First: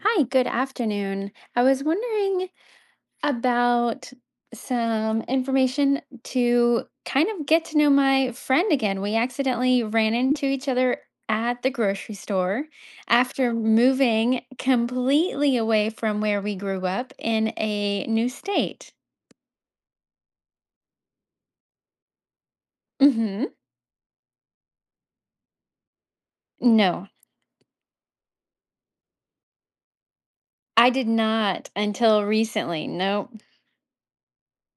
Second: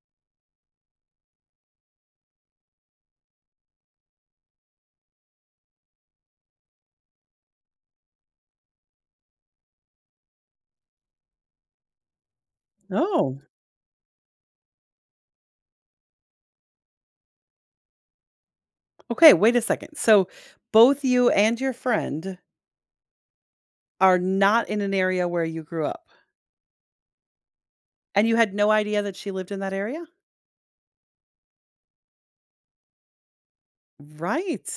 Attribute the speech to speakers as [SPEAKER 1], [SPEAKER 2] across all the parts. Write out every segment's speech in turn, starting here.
[SPEAKER 1] Hi, good afternoon. I was wondering about some information to kind of get to know my friend again. We accidentally ran into each other at the grocery store
[SPEAKER 2] Oh,
[SPEAKER 1] after moving completely away from where we grew up in a new state.
[SPEAKER 2] okay. Wait a second. So both you and your friend
[SPEAKER 1] Hmm
[SPEAKER 2] are not in an area where you grew up,
[SPEAKER 1] No,
[SPEAKER 2] and you had no idea that she lived in that area?
[SPEAKER 1] I did not until recently. No.
[SPEAKER 2] Right.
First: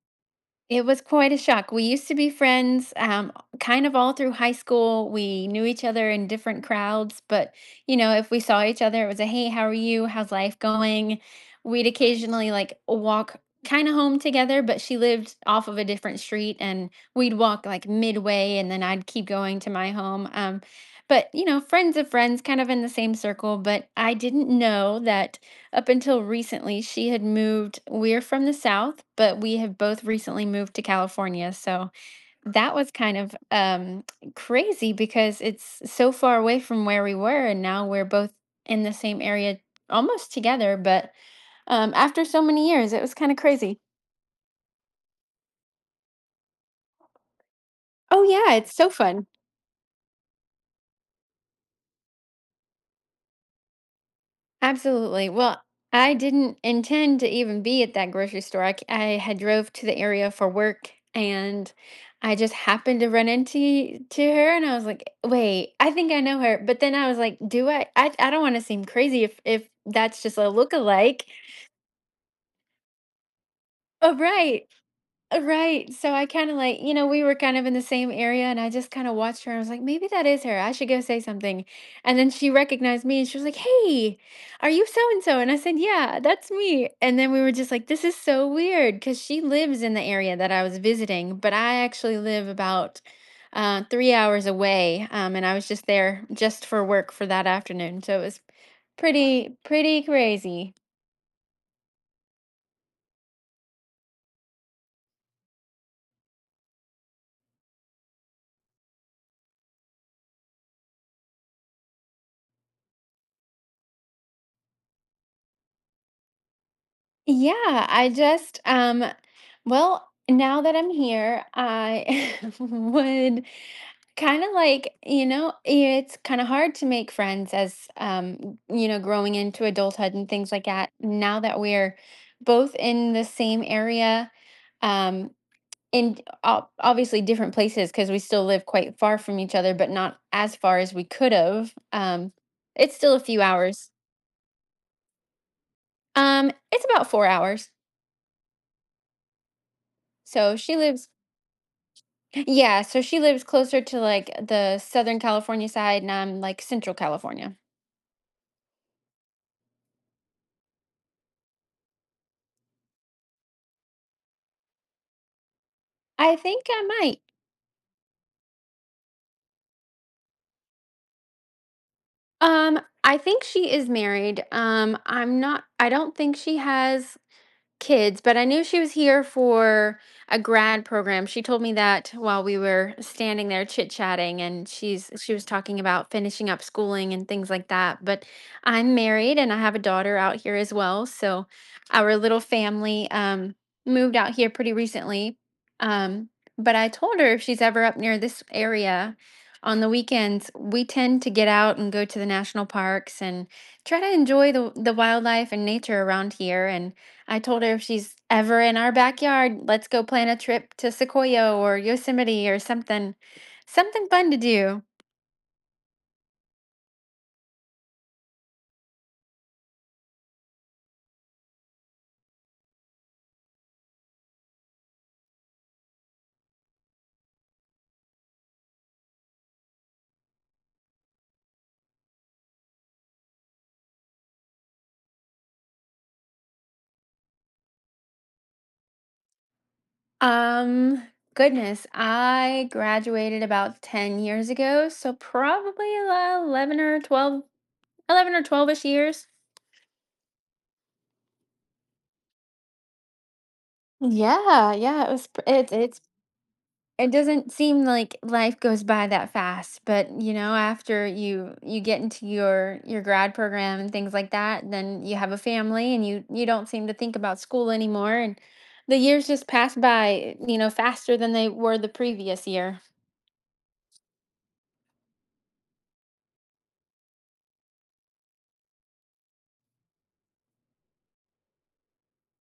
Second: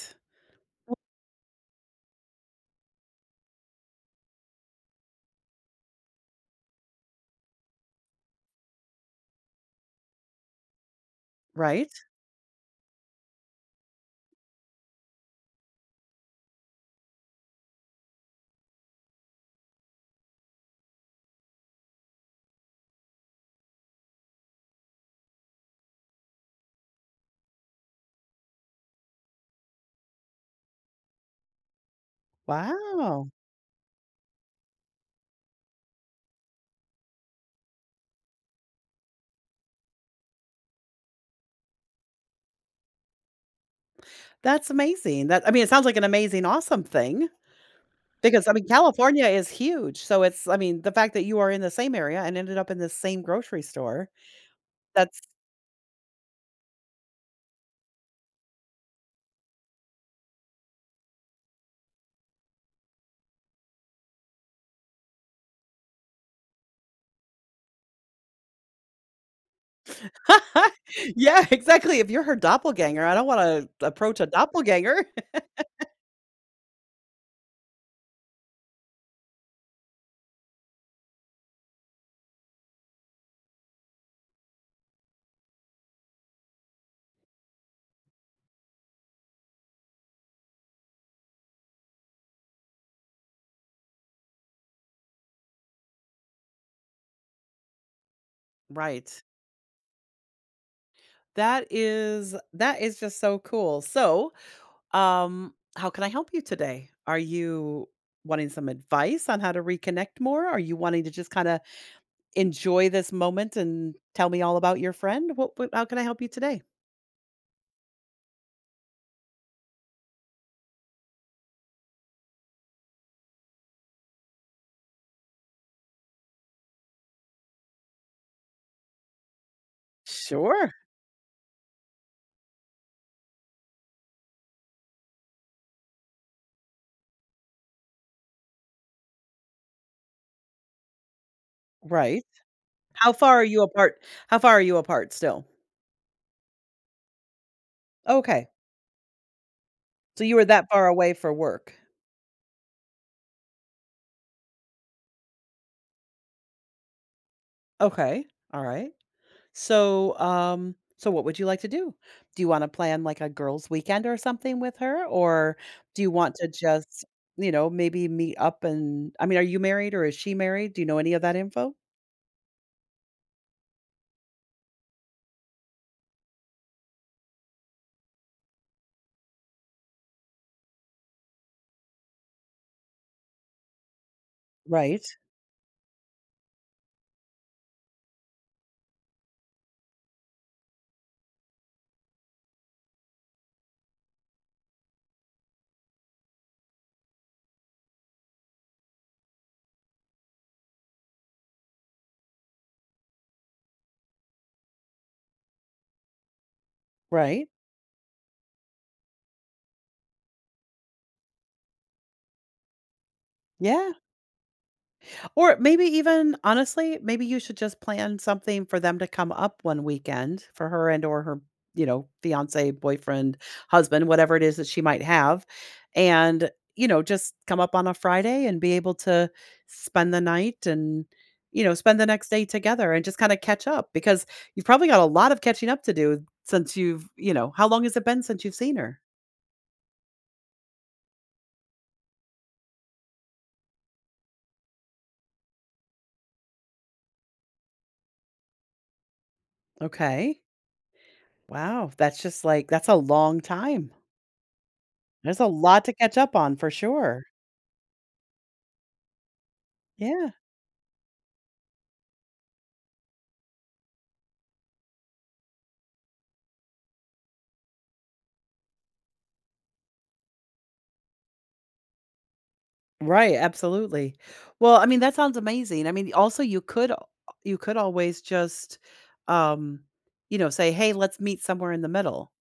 [SPEAKER 1] It was quite a shock. We used to be friends, kind of all through high school. We knew each other in different crowds, but you know, if we saw each other, it was a hey, how are you? How's life going? We'd
[SPEAKER 2] Right.
[SPEAKER 1] occasionally like walk kind of home together, but she lived off of a different street and we'd walk like midway and then I'd keep going to my home. But you know, friends of friends, kind of in the same circle. But I didn't know that up until recently, she had moved. We're from the South, but we have both recently moved to California, so that was kind
[SPEAKER 2] Wow.
[SPEAKER 1] of, crazy because it's so far away from where we were, and now we're both in the same area almost together, but, after so many years, it was kinda crazy.
[SPEAKER 2] That's amazing. It sounds like an amazing, awesome thing
[SPEAKER 1] Oh,
[SPEAKER 2] because I
[SPEAKER 1] yeah,
[SPEAKER 2] mean,
[SPEAKER 1] it's so
[SPEAKER 2] California
[SPEAKER 1] fun.
[SPEAKER 2] is huge. The fact that you are in the same area and ended up in the same grocery store. That's
[SPEAKER 1] Absolutely. Well, I didn't intend to even be at that grocery store. I had drove to the area for work and I just happened to run into to her and I was like, "Wait, I think I know her." But then I was like, "Do I don't want to seem crazy if that's just a look-alike."
[SPEAKER 2] yeah, exactly. If you're her doppelganger, I don't want to
[SPEAKER 1] Oh,
[SPEAKER 2] approach a
[SPEAKER 1] right.
[SPEAKER 2] doppelganger.
[SPEAKER 1] Right, so I kinda, like you know, we were kind of in the same area, and I just kinda watched her, and I was like, "Maybe that is her. I should go say something." And then she recognized me, and she was like, "Hey, are you so and so?" And I said, "Yeah, that's me." And then we were just like, "This is so weird," because she lives in the area that I was visiting, but I actually live about, 3 hours away, and I was just there just for work for that afternoon, so it was
[SPEAKER 2] Right.
[SPEAKER 1] pretty crazy.
[SPEAKER 2] That is just so cool. So, how can I help you today? Are you wanting some advice on how to reconnect more? Are you wanting to just kind of enjoy this moment and tell me all about your friend? What, how can I help you today?
[SPEAKER 1] Yeah, I just well, now that I'm here, I would kind of like, you know, it's kind of hard to make friends as you know, growing into adulthood and things like
[SPEAKER 2] Sure.
[SPEAKER 1] that. Now that we're both in the same area, um in obviously different places because we still live quite far from each other, but not as far as we could have.
[SPEAKER 2] Right.
[SPEAKER 1] It's
[SPEAKER 2] How
[SPEAKER 1] still a
[SPEAKER 2] far
[SPEAKER 1] few
[SPEAKER 2] are you
[SPEAKER 1] hours.
[SPEAKER 2] apart? How far are you apart still?
[SPEAKER 1] It's about 4 hours.
[SPEAKER 2] Okay. So you were
[SPEAKER 1] So
[SPEAKER 2] that
[SPEAKER 1] she
[SPEAKER 2] far
[SPEAKER 1] lives
[SPEAKER 2] away for work.
[SPEAKER 1] Yeah, so she lives closer to like the Southern California side, and I'm like Central California.
[SPEAKER 2] Okay. All right. So, so what would you like to do? Do you want to plan like a girls' weekend or something with her, or do you want
[SPEAKER 1] I
[SPEAKER 2] to
[SPEAKER 1] think I
[SPEAKER 2] just,
[SPEAKER 1] might.
[SPEAKER 2] you know, maybe meet up and? I mean, are you married or is she married? Do you know any of that info?
[SPEAKER 1] I think she is married. I don't think she has kids, but I knew she was here for a grad program. She told me that while we were standing there chit-chatting and
[SPEAKER 2] Right,
[SPEAKER 1] she was talking about finishing up schooling and things like that. But I'm married and I have a daughter out here as well, so our little family moved out here pretty recently. Um but I told her if she's ever up near this area on the weekends, we tend to get out and go to the national parks and try to enjoy the wildlife and nature around here, and I
[SPEAKER 2] right,
[SPEAKER 1] told her if she's ever in our backyard, let's go plan a trip to Sequoia or Yosemite or something,
[SPEAKER 2] yeah.
[SPEAKER 1] something fun to do.
[SPEAKER 2] Or maybe even honestly, maybe you should just plan something for them to come up one weekend for her and or her, you know, fiance, boyfriend, husband, whatever it is that she might have. And, you know, just come up on a Friday and be able to spend the night and, you know, spend the next day together and just kind of catch up because you've probably got a lot of catching up to do since you've, you know, how long has it been since you've seen her?
[SPEAKER 1] Um, goodness, I graduated about 10 years ago, so probably 11 or 12, 11 or 12ish years.
[SPEAKER 2] Okay. Wow. That's just like, that's a long time.
[SPEAKER 1] Yeah, yeah,
[SPEAKER 2] There's a
[SPEAKER 1] it's
[SPEAKER 2] lot to
[SPEAKER 1] it's
[SPEAKER 2] catch up on for
[SPEAKER 1] it
[SPEAKER 2] sure.
[SPEAKER 1] doesn't seem like life goes by that fast, but
[SPEAKER 2] Yeah.
[SPEAKER 1] you know, after you get into your grad program and things like that, then you have a family and you don't seem to think about school anymore, and the years just pass by, you know, faster than they were the previous year.
[SPEAKER 2] Right, absolutely. Well, I mean, that sounds amazing. I mean, also you could always just, um, you know, say, "Hey, let's meet somewhere in the middle."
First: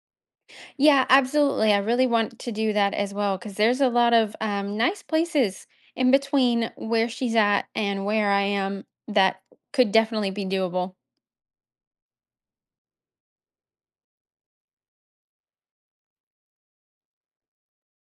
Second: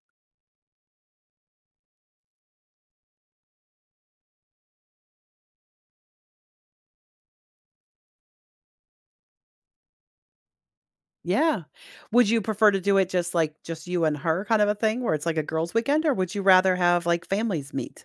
[SPEAKER 1] Yeah, absolutely, I really want to do that as well because there's a lot of nice places in between where she's at and where I am that could definitely be doable.
[SPEAKER 2] Yeah. Would you prefer to do it just, like, just you and her kind of a thing where it's like a girls' weekend, or would you rather have, like, families meet?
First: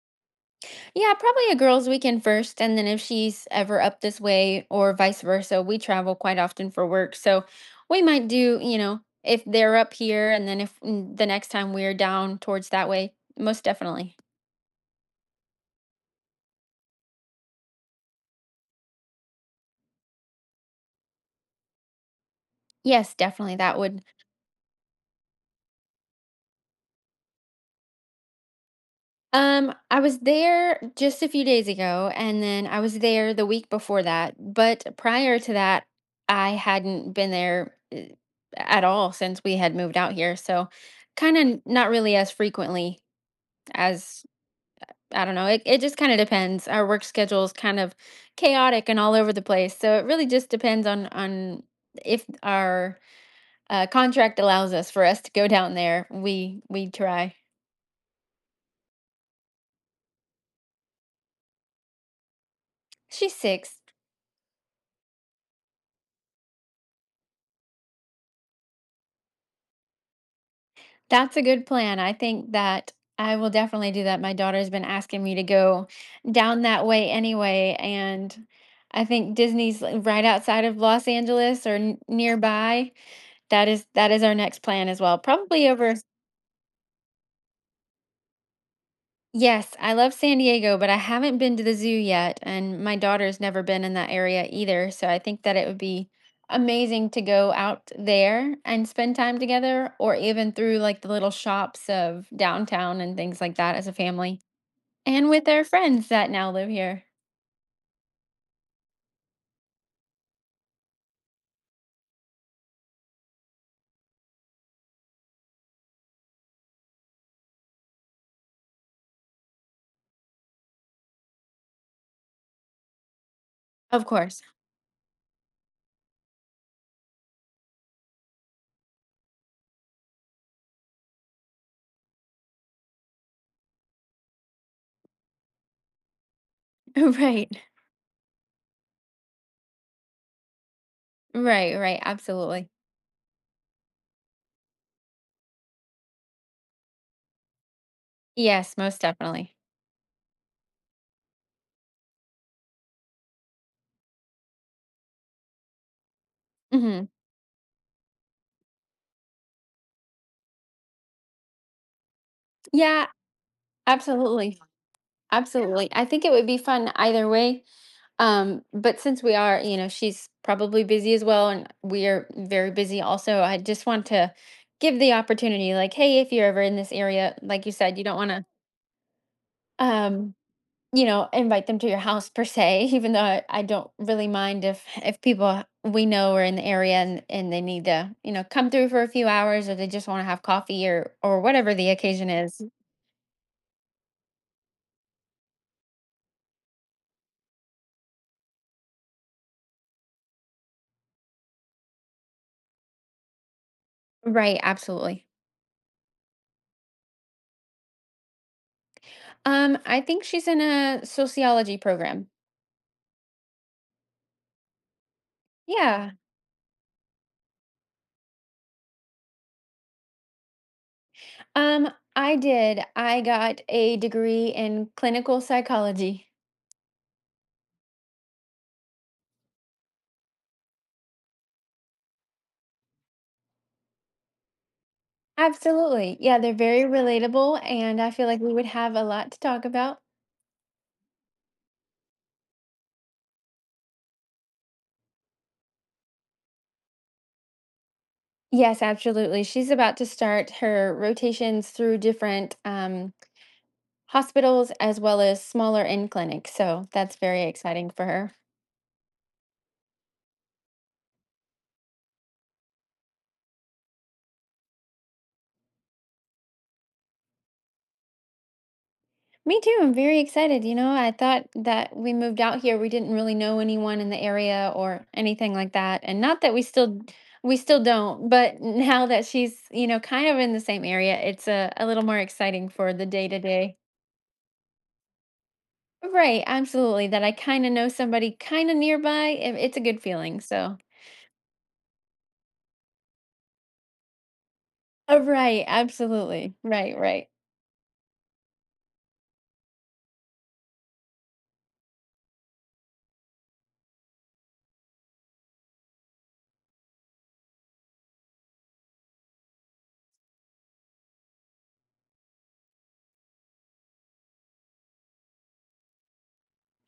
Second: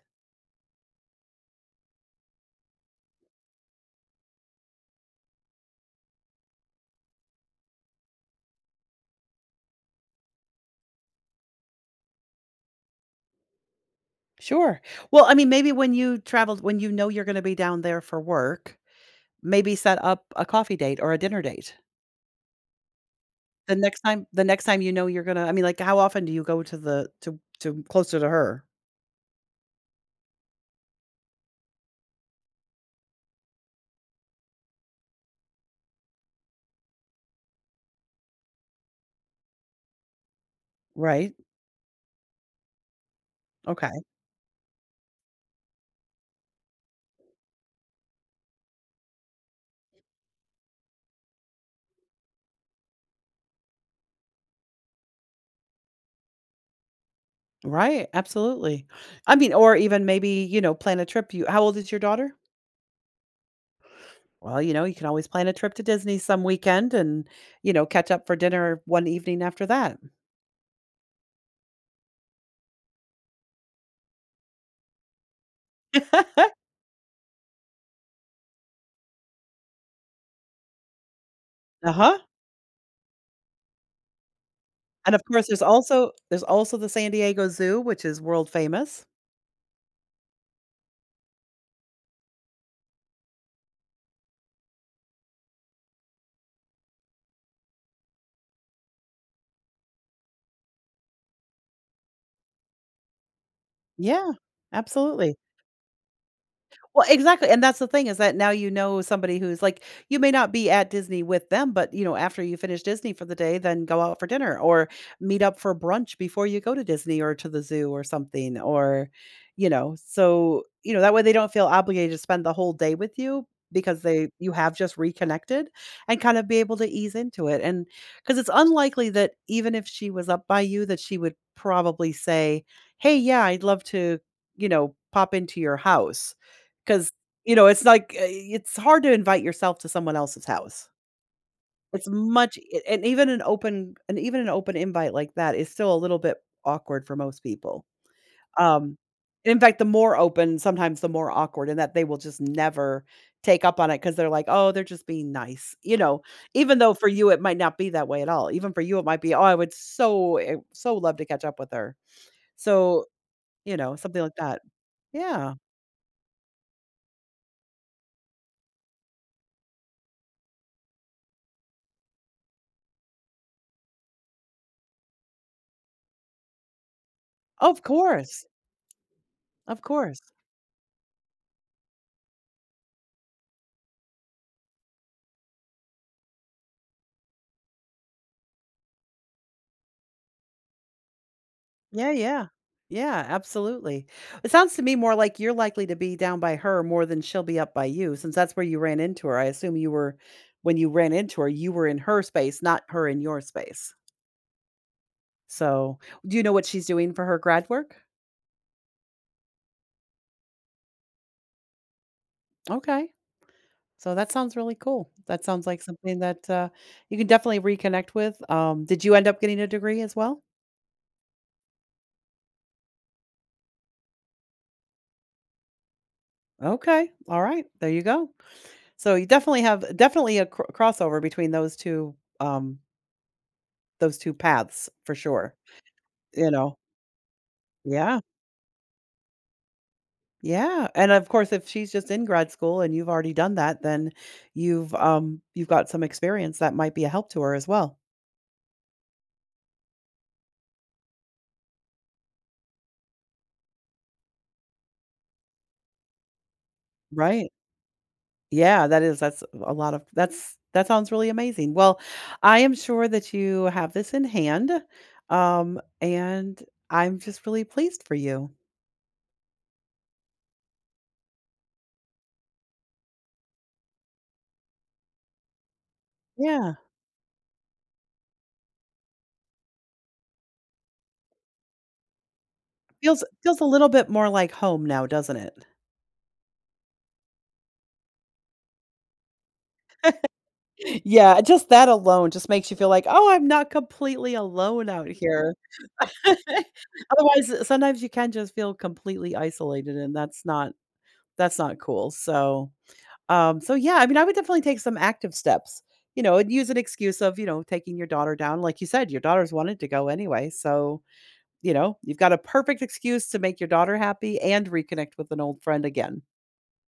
[SPEAKER 1] Yeah, probably a girls' weekend first, and then if she's ever up this way or vice versa, we travel quite often for work. So we might do, you know, if they're up here, and then if the next time we're down towards that way, most definitely.
[SPEAKER 2] Sure. Well, I mean, maybe when you traveled when you know you're gonna be down there for work, maybe set up a coffee date or a dinner date.
[SPEAKER 1] Yes, definitely that would.
[SPEAKER 2] The next time you know you're gonna I mean, like, how often do you go to closer to her?
[SPEAKER 1] I was there just a few days ago, and then I was there the week before that. But prior to that, I hadn't been there at all since we had moved out here. So
[SPEAKER 2] Right.
[SPEAKER 1] kind of not really as frequently
[SPEAKER 2] Okay.
[SPEAKER 1] as I don't know. It just kind of depends. Our work schedule is kind of chaotic and all over the place. So it really just depends on if our contract allows us for us to go down there. We try.
[SPEAKER 2] Right. Absolutely. I mean, or even maybe, you know, plan a trip. You how old is your daughter?
[SPEAKER 1] She's six.
[SPEAKER 2] Well, you know, you can always plan a trip to Disney some weekend and, you know, catch up for dinner one evening after that.
[SPEAKER 1] That's a good plan. I think that I will definitely do that. My daughter's been asking me to go down that way anyway, and I think Disney's like, right outside of Los Angeles or
[SPEAKER 2] Uh-huh.
[SPEAKER 1] nearby. That is our next plan as
[SPEAKER 2] And
[SPEAKER 1] well.
[SPEAKER 2] of course there's
[SPEAKER 1] Probably over.
[SPEAKER 2] also there's also the San Diego Zoo, which is world famous.
[SPEAKER 1] Yes, I love San Diego, but I haven't been to the zoo yet, and my daughter's never been in that area either. So I think that it would be amazing to go out there and spend time together, or even through like the little shops of downtown and things like that as a
[SPEAKER 2] Yeah,
[SPEAKER 1] family, and
[SPEAKER 2] absolutely.
[SPEAKER 1] with our friends that now live here.
[SPEAKER 2] Well, exactly, and that's the thing is that now you know somebody who's like you may not be at Disney with them, but, you know, after you finish Disney for the day, then go out for dinner or meet up for brunch before you go to Disney or to the zoo or something or, you know, so, you know, that way they don't feel obligated to spend the whole day with you because
[SPEAKER 1] Of
[SPEAKER 2] they
[SPEAKER 1] course.
[SPEAKER 2] you have just reconnected and kind of be able to ease into it, and because it's unlikely that even if she was up by you that she would probably say, "Hey, yeah, I'd love to, you know, pop into your house." 'Cause, you
[SPEAKER 1] Right.
[SPEAKER 2] know, it's like, it's hard to invite yourself to someone else's house.
[SPEAKER 1] Right, right.
[SPEAKER 2] It's much
[SPEAKER 1] Absolutely.
[SPEAKER 2] e and even an open invite like that is still a little bit awkward for most people.
[SPEAKER 1] Yes,
[SPEAKER 2] Um,
[SPEAKER 1] most definitely.
[SPEAKER 2] in fact, the more open, sometimes the more awkward and that they will just never take up on it because 'cause they're like, "Oh, they're just being nice," you know? Even though
[SPEAKER 1] Hmm
[SPEAKER 2] for you, it might not be that way at all. Even for you, it might be, "Oh, I would so love to catch up with her." So,
[SPEAKER 1] Yeah,
[SPEAKER 2] you know, something like
[SPEAKER 1] absolutely.
[SPEAKER 2] that. Yeah.
[SPEAKER 1] Absolutely. I think it would be fun either way. But since we are, you know, she's probably busy as well, and we are very busy also. I just want to give the opportunity, like, hey, if you're ever in this area, like you
[SPEAKER 2] Of
[SPEAKER 1] said, you don't want to,
[SPEAKER 2] course. Of course.
[SPEAKER 1] um, you know, invite them to your house per se. Even though I don't really mind if people we know are in the area and they need to, you know, come through for a few hours, or they just want to have coffee or whatever the
[SPEAKER 2] Yeah,
[SPEAKER 1] occasion
[SPEAKER 2] yeah.
[SPEAKER 1] is.
[SPEAKER 2] Yeah, absolutely. It sounds to me more like you're likely to be down by her more than she'll be up by you, since that's where you ran into her. I assume you were when you ran into her, you were in her space, not her in your space.
[SPEAKER 1] Right. Absolutely.
[SPEAKER 2] So, do you know what she's doing for her grad work?
[SPEAKER 1] I think she's in a sociology program.
[SPEAKER 2] Okay. So that sounds really cool. That sounds like
[SPEAKER 1] Yeah.
[SPEAKER 2] something that you can definitely reconnect with. Did you end up getting a degree as well?
[SPEAKER 1] Um, I did. I got a degree in clinical psychology.
[SPEAKER 2] Okay. All right. There you go. So you definitely have definitely a cr- crossover between those two Those 2 paths for sure,
[SPEAKER 1] Absolutely. Yeah,
[SPEAKER 2] you
[SPEAKER 1] they're
[SPEAKER 2] know?
[SPEAKER 1] very relatable, and I
[SPEAKER 2] Yeah,
[SPEAKER 1] feel like we would have a lot to talk about.
[SPEAKER 2] yeah, and of course, if she's just in grad school and you've already done that, then you've got some experience that might be a help to her as well,
[SPEAKER 1] Yes, absolutely. She's about to start her rotations through different hospitals as well as smaller in clinics. So that's very
[SPEAKER 2] right?
[SPEAKER 1] exciting for her.
[SPEAKER 2] Yeah, that is that's a lot of that sounds really amazing. Well, I am sure that you have this in hand, and I'm just really pleased for you.
[SPEAKER 1] Me too. I'm very excited. You know, I thought that we moved out here. We didn't really know anyone in the area or anything like that. And not that
[SPEAKER 2] Yeah,
[SPEAKER 1] we still don't, but now that she's, you know, kind of in the same area, it's a little more exciting for the
[SPEAKER 2] feels
[SPEAKER 1] day to
[SPEAKER 2] feels a
[SPEAKER 1] day.
[SPEAKER 2] little bit more like home now, doesn't it?
[SPEAKER 1] Right, absolutely. That I kind of know somebody kind of nearby. It's a good feeling. So,
[SPEAKER 2] Yeah, just that alone just makes you feel like, "Oh, I'm not completely alone out
[SPEAKER 1] oh,
[SPEAKER 2] here."
[SPEAKER 1] right, absolutely. Right, right.
[SPEAKER 2] Otherwise, sometimes you can just feel completely isolated, and that's not cool, so, so yeah, I mean, I would definitely take some active steps, you know, and use an excuse of, you know, taking your daughter down, like you said, your daughter's wanted to go anyway, so, you know, you've got a perfect excuse to make your daughter happy and reconnect with an old friend again.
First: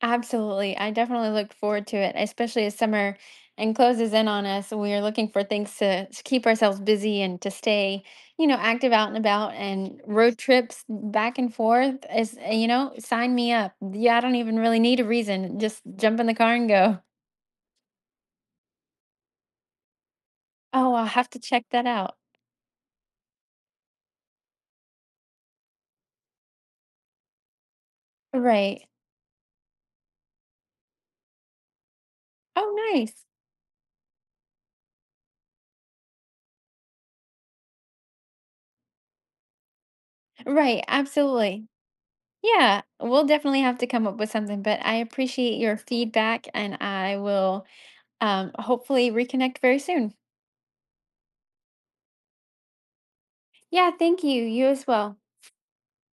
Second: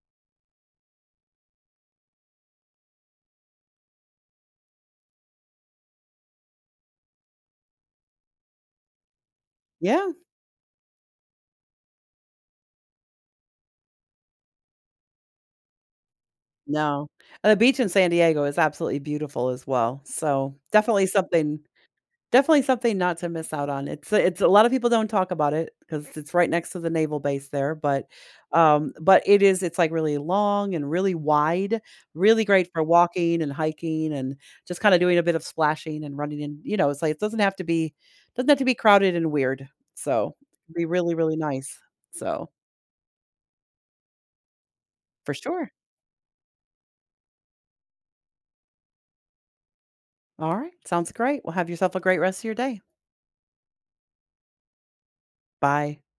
[SPEAKER 1] Absolutely. I definitely look forward to it, especially as summer and closes in on us. We are looking for things to keep ourselves busy and to stay, you know, active out and about, and
[SPEAKER 2] Yeah,
[SPEAKER 1] road trips back and forth is, you know, sign me up. Yeah, I don't even really need a reason. Just jump in the car and go.
[SPEAKER 2] no, and the beach in San Diego is absolutely beautiful as well, so
[SPEAKER 1] Oh,
[SPEAKER 2] definitely
[SPEAKER 1] I'll have to
[SPEAKER 2] something
[SPEAKER 1] check that out.
[SPEAKER 2] Definitely something not to miss out on. It's a lot of people don't talk about it because it's right next to the naval base there,
[SPEAKER 1] Right.
[SPEAKER 2] but it's, like, really long and really wide, really great
[SPEAKER 1] Oh,
[SPEAKER 2] for
[SPEAKER 1] nice.
[SPEAKER 2] walking and hiking and just kinda doing a bit of splashing and running in you know, it's like it doesn't have to be doesn't have to be crowded and weird, so it'd be
[SPEAKER 1] Right.
[SPEAKER 2] really, really
[SPEAKER 1] Absolutely.
[SPEAKER 2] nice. So,
[SPEAKER 1] Yeah, we'll definitely have to come up with something, but I
[SPEAKER 2] for
[SPEAKER 1] appreciate
[SPEAKER 2] sure.
[SPEAKER 1] your feedback and I will hopefully reconnect very soon.
[SPEAKER 2] Alright, sounds great. Well, have yourself a great rest of your day.
[SPEAKER 1] Yeah, thank you. You as well.
[SPEAKER 2] Bye.